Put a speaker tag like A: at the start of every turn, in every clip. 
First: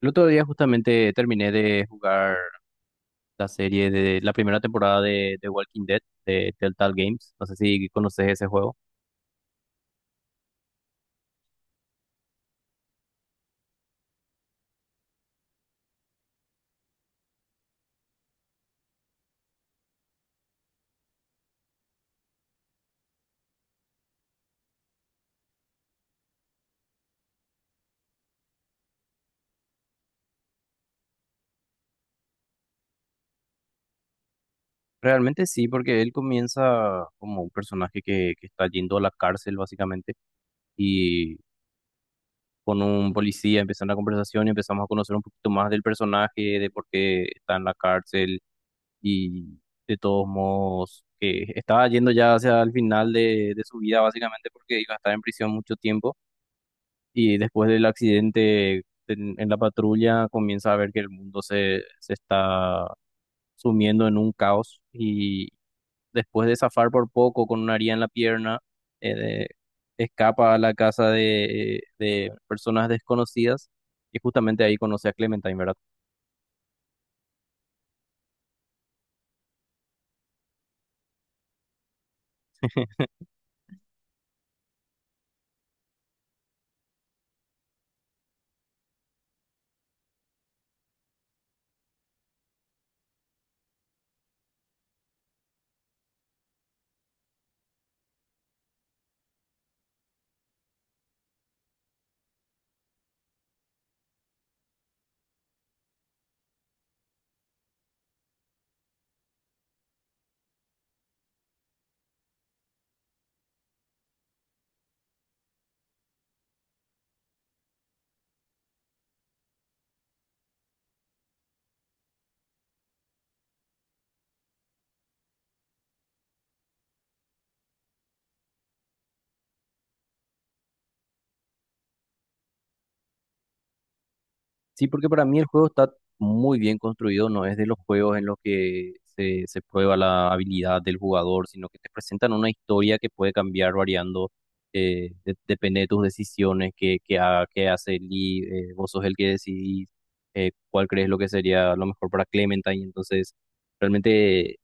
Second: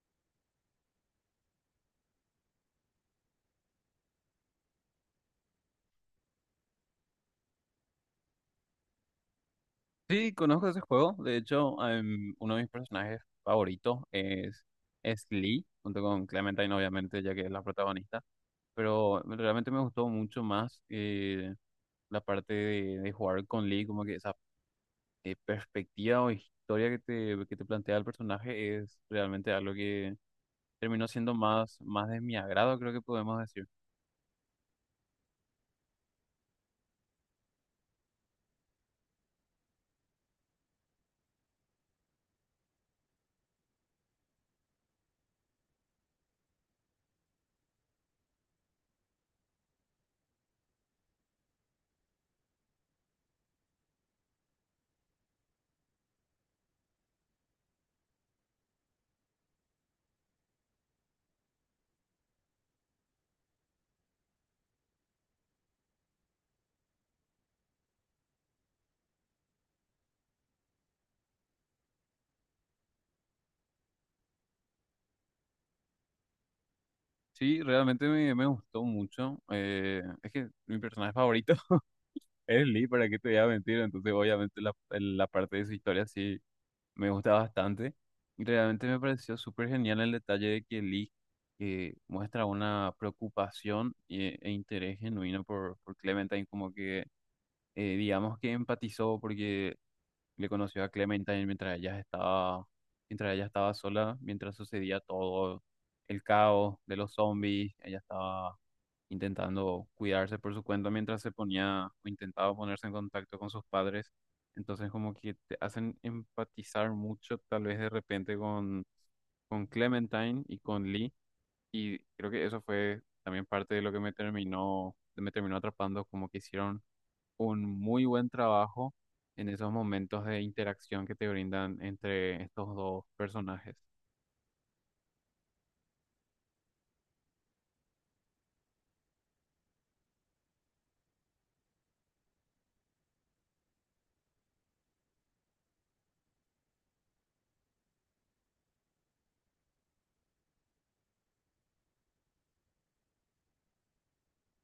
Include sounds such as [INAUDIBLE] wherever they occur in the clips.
A: El otro día justamente terminé de jugar la serie de la primera temporada de Walking Dead de Telltale Games. No sé si conoces ese juego.
B: Sí, conozco ese juego. De hecho, uno de mis personajes favoritos es Lee, junto con Clementine, obviamente, ya que es la protagonista. Pero realmente me gustó mucho más la parte de jugar con Lee, como que esa perspectiva o historia que te plantea el personaje es realmente algo que terminó siendo más de mi agrado, creo que podemos decir.
A: Realmente sí, porque él comienza como un personaje que está yendo a la cárcel básicamente y con un policía empieza una conversación y empezamos a conocer un poquito más del personaje, de por qué está en la cárcel y de todos modos que estaba yendo ya hacia el final de su vida básicamente porque iba a estar en prisión mucho tiempo. Y después del accidente en la patrulla comienza a ver que el mundo se está sumiendo en un caos y después de zafar por poco con una haría en la pierna, eh, de- escapa a la casa de personas desconocidas y justamente ahí conoce a Clementine, ¿verdad?
B: Sí, realmente me gustó mucho. Es que mi personaje favorito es Lee, para que te voy a mentir, entonces obviamente la parte de su historia sí me gusta bastante y realmente me pareció súper genial el detalle de que Lee muestra una preocupación e interés genuino por Clementine, como que digamos que empatizó porque le conoció a Clementine mientras ella estaba sola, mientras sucedía todo el caos de los zombies, ella estaba intentando cuidarse por su cuenta mientras se ponía o intentaba ponerse en contacto con sus padres. Entonces como que te hacen empatizar mucho tal vez de repente con Clementine y con Lee. Y creo que eso fue también parte de lo que me terminó atrapando, como que hicieron un muy buen trabajo en esos momentos de interacción que te brindan entre estos dos personajes.
A: Sí, porque para mí el juego está muy bien construido, no es de los juegos en los que se prueba la habilidad del jugador, sino que te presentan una historia que puede cambiar variando, depende de tus decisiones, qué hace Lee. Vos sos el que decidís cuál crees lo que sería lo mejor para Clementine, entonces realmente,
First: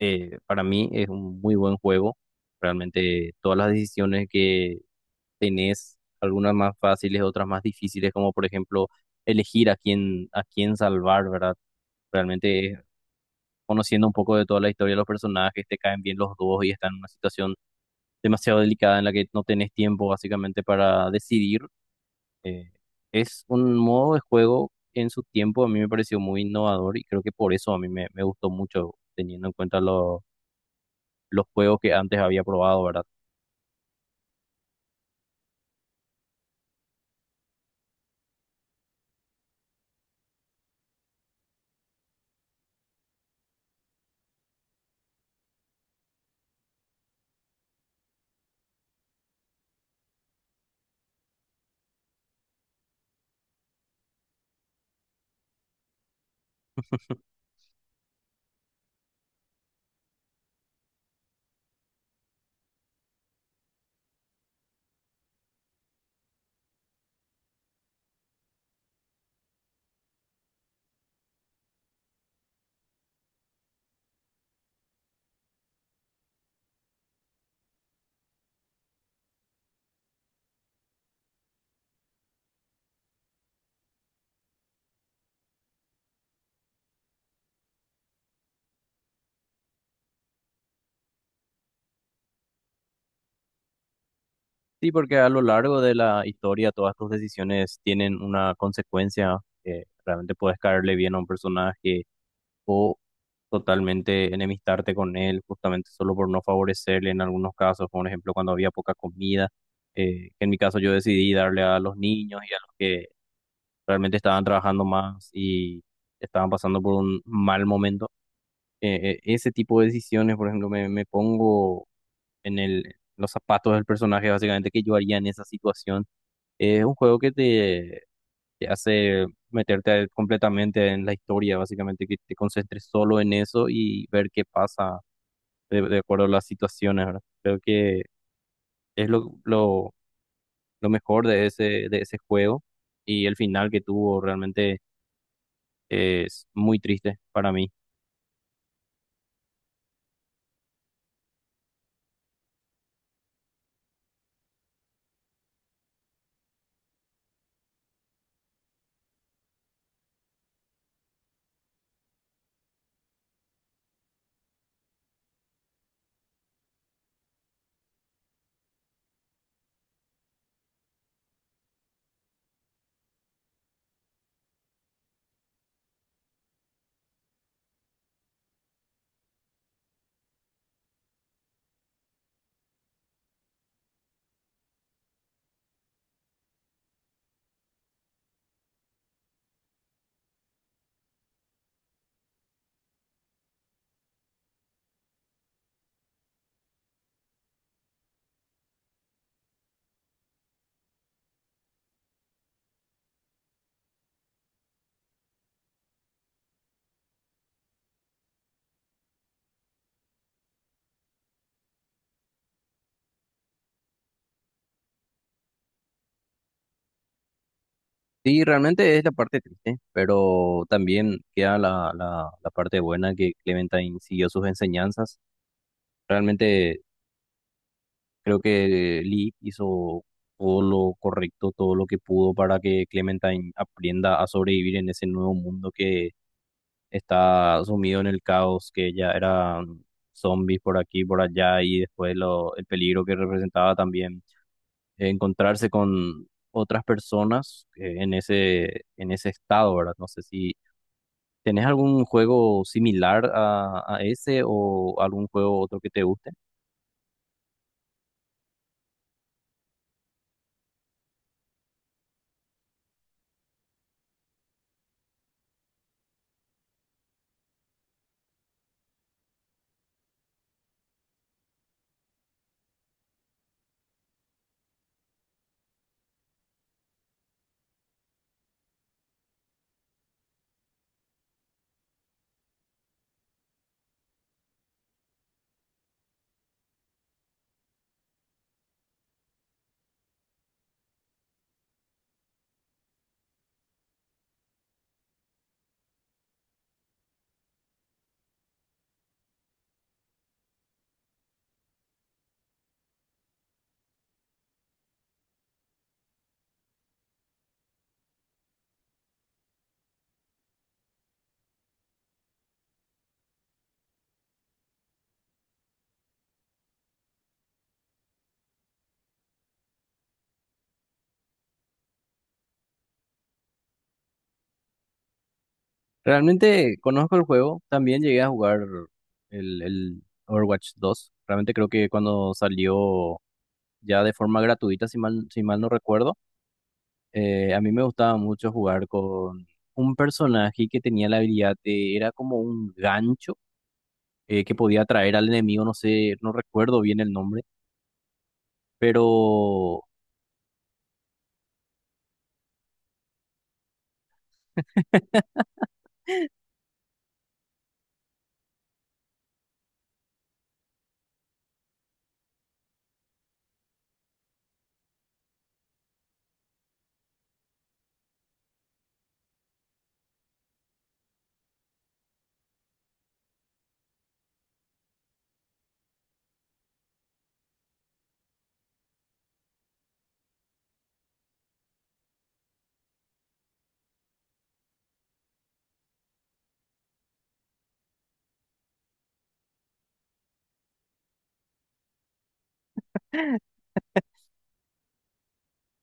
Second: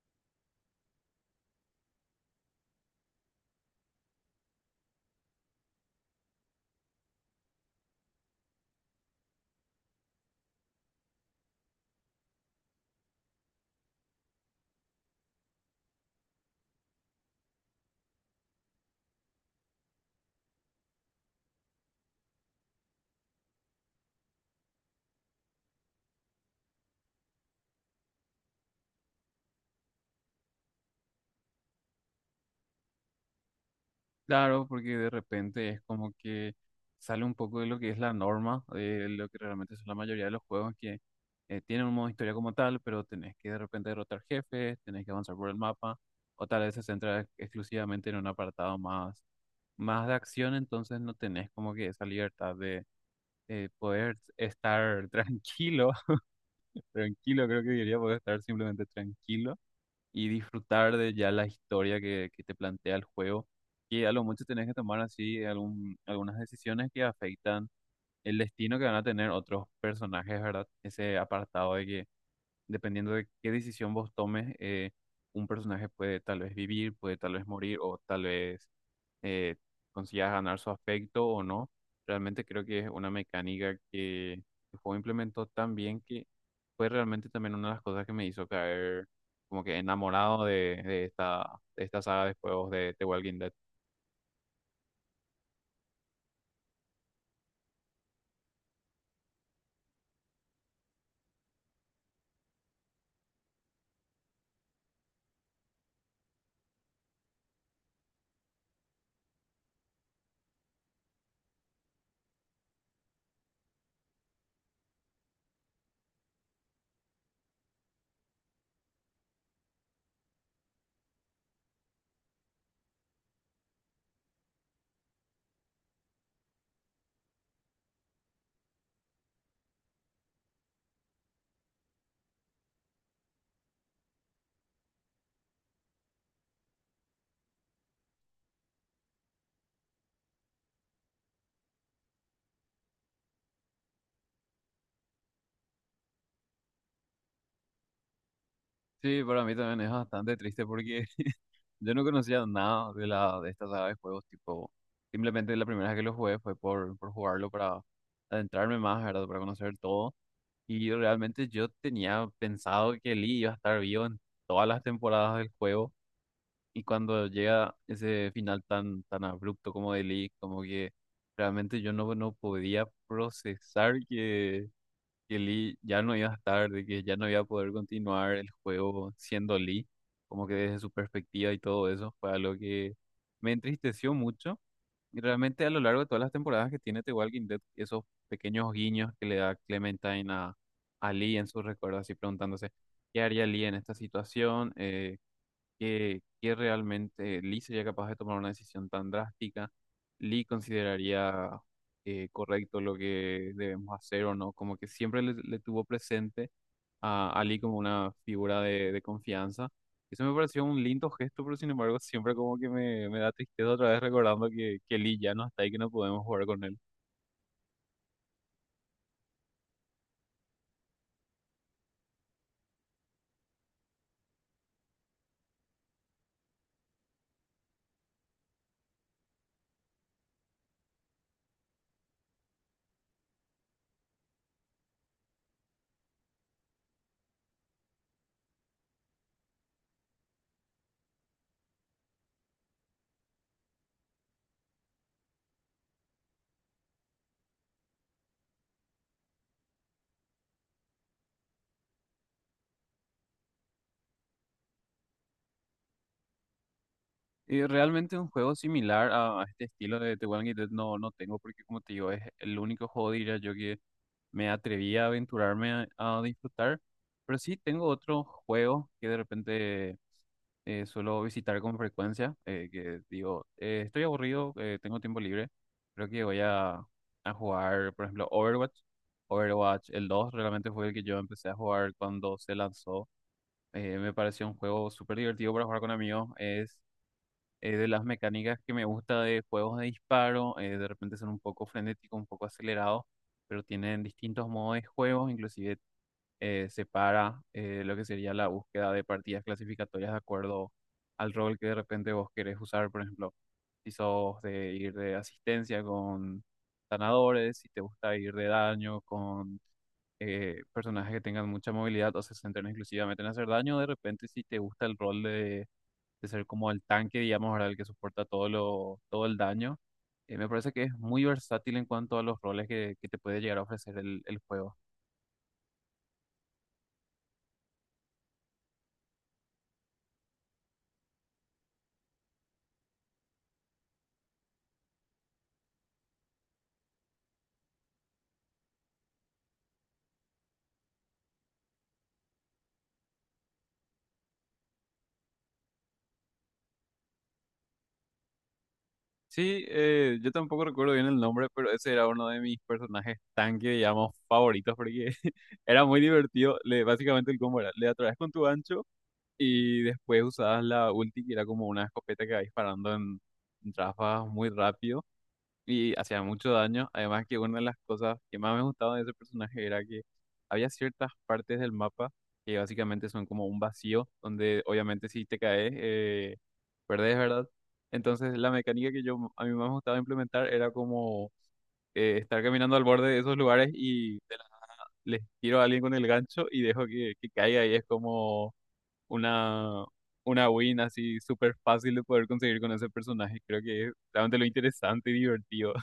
A: para mí es un muy buen juego. Realmente todas las decisiones, tenés algunas más fáciles, otras más difíciles, como por ejemplo elegir a quién salvar, ¿verdad? Realmente, conociendo un poco de toda la historia de los personajes, te caen bien los dos y están en una situación demasiado delicada en la que no tenés tiempo básicamente para decidir. Eh, es un modo de juego en su tiempo a mí me pareció muy innovador y creo que por eso a mí me gustó mucho, teniendo en cuenta los juegos que antes había probado, ¿verdad?
B: Claro, porque de repente es como que sale un poco de lo que es la norma, de lo que realmente son la mayoría de los juegos que tienen un modo historia como tal, pero tenés que de repente derrotar jefes, tenés que avanzar por el mapa, o tal vez se centra exclusivamente en un apartado más, más de acción, entonces no tenés como que esa libertad de poder estar [LAUGHS] tranquilo, [LAUGHS] tranquilo creo que diría, poder estar simplemente tranquilo y disfrutar de ya la historia que te plantea el juego. Y a lo mucho tenés que tomar así algún, algunas decisiones que afectan el destino que van a tener otros personajes, ¿verdad? Ese apartado de que dependiendo de qué decisión vos tomes, un personaje puede tal vez vivir, puede tal vez morir o tal vez eh, consigas ganar su afecto o no. Realmente creo que es una mecánica que el juego implementó tan bien que fue realmente también una de las cosas que me hizo caer como que enamorado de esta saga de juegos de The Walking Dead.
A: Sí, porque a lo largo de la historia todas tus decisiones tienen una consecuencia, que realmente puedes caerle bien a un personaje o totalmente enemistarte con él justamente solo por no favorecerle en algunos casos, por ejemplo cuando había poca comida, que en mi caso yo decidí darle a los niños y a los que realmente estaban trabajando más y estaban pasando por un mal momento. Ese tipo de decisiones, por ejemplo, me pongo en los zapatos del personaje, básicamente, que yo haría en esa situación. Es un juego que te hace meterte completamente en la historia, básicamente, que te concentres solo en eso y ver qué pasa de acuerdo a las situaciones, ¿verdad? Creo que es lo mejor de de ese juego, y el final que tuvo realmente es muy triste para mí.
B: Sí, para mí también es bastante triste porque yo no conocía nada de la de esta saga de juegos, tipo, simplemente la primera vez que lo jugué fue por jugarlo para adentrarme más, ¿verdad? Para conocer todo. Y realmente yo tenía pensado que Lee iba a estar vivo en todas las temporadas del juego. Y cuando llega ese final tan, tan abrupto como de Lee, como que realmente yo no podía procesar que Lee ya no iba a estar, de que ya no iba a poder continuar el juego siendo Lee, como que desde su perspectiva y todo eso, fue algo que me entristeció mucho. Y realmente a lo largo de todas las temporadas que tiene The Walking Dead, esos pequeños guiños que le da Clementine a Lee en sus recuerdos, así preguntándose, ¿qué haría Lee en esta situación? Que realmente Lee sería capaz de tomar una decisión tan drástica. Lee consideraría correcto lo que debemos hacer o no, como que siempre le tuvo presente a Lee como una figura de confianza. Eso me pareció un lindo gesto, pero sin embargo siempre como que me da tristeza otra vez recordando que Lee ya no está y que no podemos jugar con él.
A: Sí, realmente es la parte triste, pero también queda la parte buena que Clementine siguió sus enseñanzas. Realmente creo que Lee hizo todo lo correcto, todo lo que pudo para que Clementine aprenda a sobrevivir en ese nuevo mundo que está sumido en el caos, que ya eran zombies por aquí, por allá, y después el peligro que representaba también, encontrarse con otras personas en en ese estado, ¿verdad? No sé si tenés algún juego similar a ese o algún juego otro que te guste.
B: Y realmente un juego similar a este estilo de The Walking Dead no tengo porque como te digo es el único juego diría yo que me atreví a aventurarme a disfrutar. Pero sí tengo otros juegos que de repente suelo visitar con frecuencia, que digo, estoy aburrido, tengo tiempo libre, creo que voy a jugar, por ejemplo, Overwatch. Overwatch, el 2 realmente fue el que yo empecé a jugar cuando se lanzó. Me pareció un juego súper divertido para jugar con amigos de las mecánicas que me gusta de juegos de disparo, de repente son un poco frenéticos, un poco acelerados, pero tienen distintos modos de juego, inclusive separa lo que sería la búsqueda de partidas clasificatorias de acuerdo al rol que de repente vos querés usar, por ejemplo, si sos de ir de asistencia con sanadores, si te gusta ir de daño con personajes que tengan mucha movilidad o se centren exclusivamente en hacer daño, de repente si te gusta el rol de ser como el tanque, digamos, ¿verdad? El que soporta todo lo, todo el daño. Me parece que es muy versátil en cuanto a los roles que te puede llegar a ofrecer el juego.
A: Realmente conozco el juego, también llegué a jugar el Overwatch 2. Realmente creo que cuando salió ya de forma gratuita, si mal no recuerdo, a mí me gustaba mucho jugar con un personaje que tenía la habilidad de, era como un gancho que podía atraer al enemigo, no sé, no recuerdo bien el nombre, pero...
B: Sí, yo tampoco recuerdo bien el nombre, pero ese era uno de mis personajes tanque, digamos, favoritos, porque [LAUGHS] era muy divertido. Le, básicamente el combo era, le atraes con tu ancho y después usabas la ulti, que era como una escopeta que va disparando en ráfagas muy rápido. Y hacía mucho daño. Además que una de las cosas que más me gustaba de ese personaje era que había ciertas partes del mapa que básicamente son como un vacío, donde obviamente si te caes, perdés, ¿verdad? Entonces la mecánica que yo a mí más me gustaba implementar era como estar caminando al borde de esos lugares y les tiro a alguien con el gancho y dejo que caiga y es como una... Una win así súper fácil de poder conseguir con ese personaje. Creo que es realmente lo interesante y divertido.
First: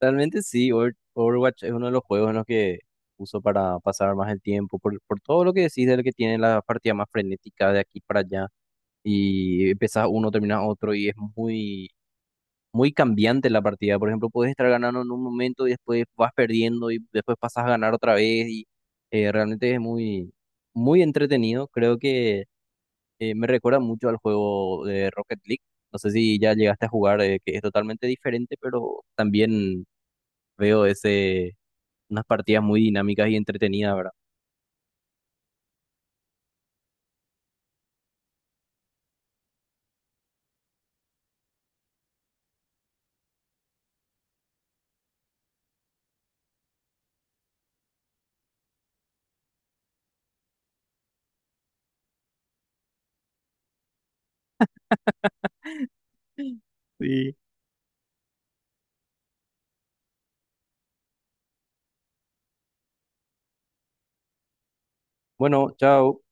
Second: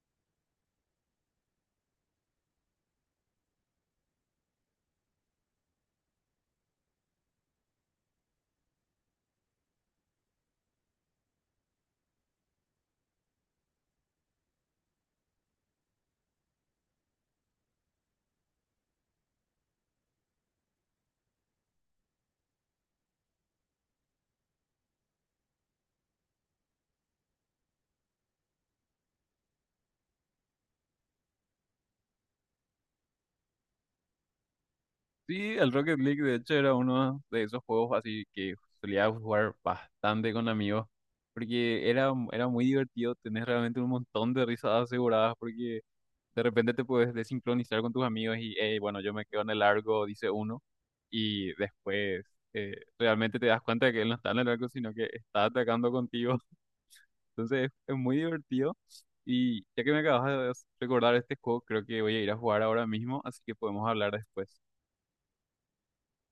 A: Realmente sí, Overwatch es uno de los juegos en los que uso para pasar más el tiempo, por todo lo que decís, de lo que tiene la partida más frenética de aquí para allá, y empezás uno, terminas otro, y es muy, muy cambiante la partida. Por ejemplo, puedes estar ganando en un momento y después vas perdiendo y después pasas a ganar otra vez, y realmente es muy, muy entretenido. Creo que, me recuerda mucho al juego de Rocket League. No sé si ya llegaste a jugar, que es totalmente diferente, pero también veo ese, unas partidas muy dinámicas y entretenidas, ¿verdad?
B: Sí, el Rocket League de hecho era uno de esos juegos así que solía jugar bastante con amigos, porque era muy divertido, tenés realmente un montón de risas aseguradas, porque de repente te puedes desincronizar con tus amigos y, "Ey, bueno, yo me quedo en el largo", dice uno, y después realmente te das cuenta de que él no está en el largo, sino que está atacando contigo. [LAUGHS]
A: Sí.
B: Entonces es muy divertido. Y ya que me acabas de recordar este juego, creo que voy a ir a jugar ahora mismo, así que podemos hablar después.
A: Bueno, chao.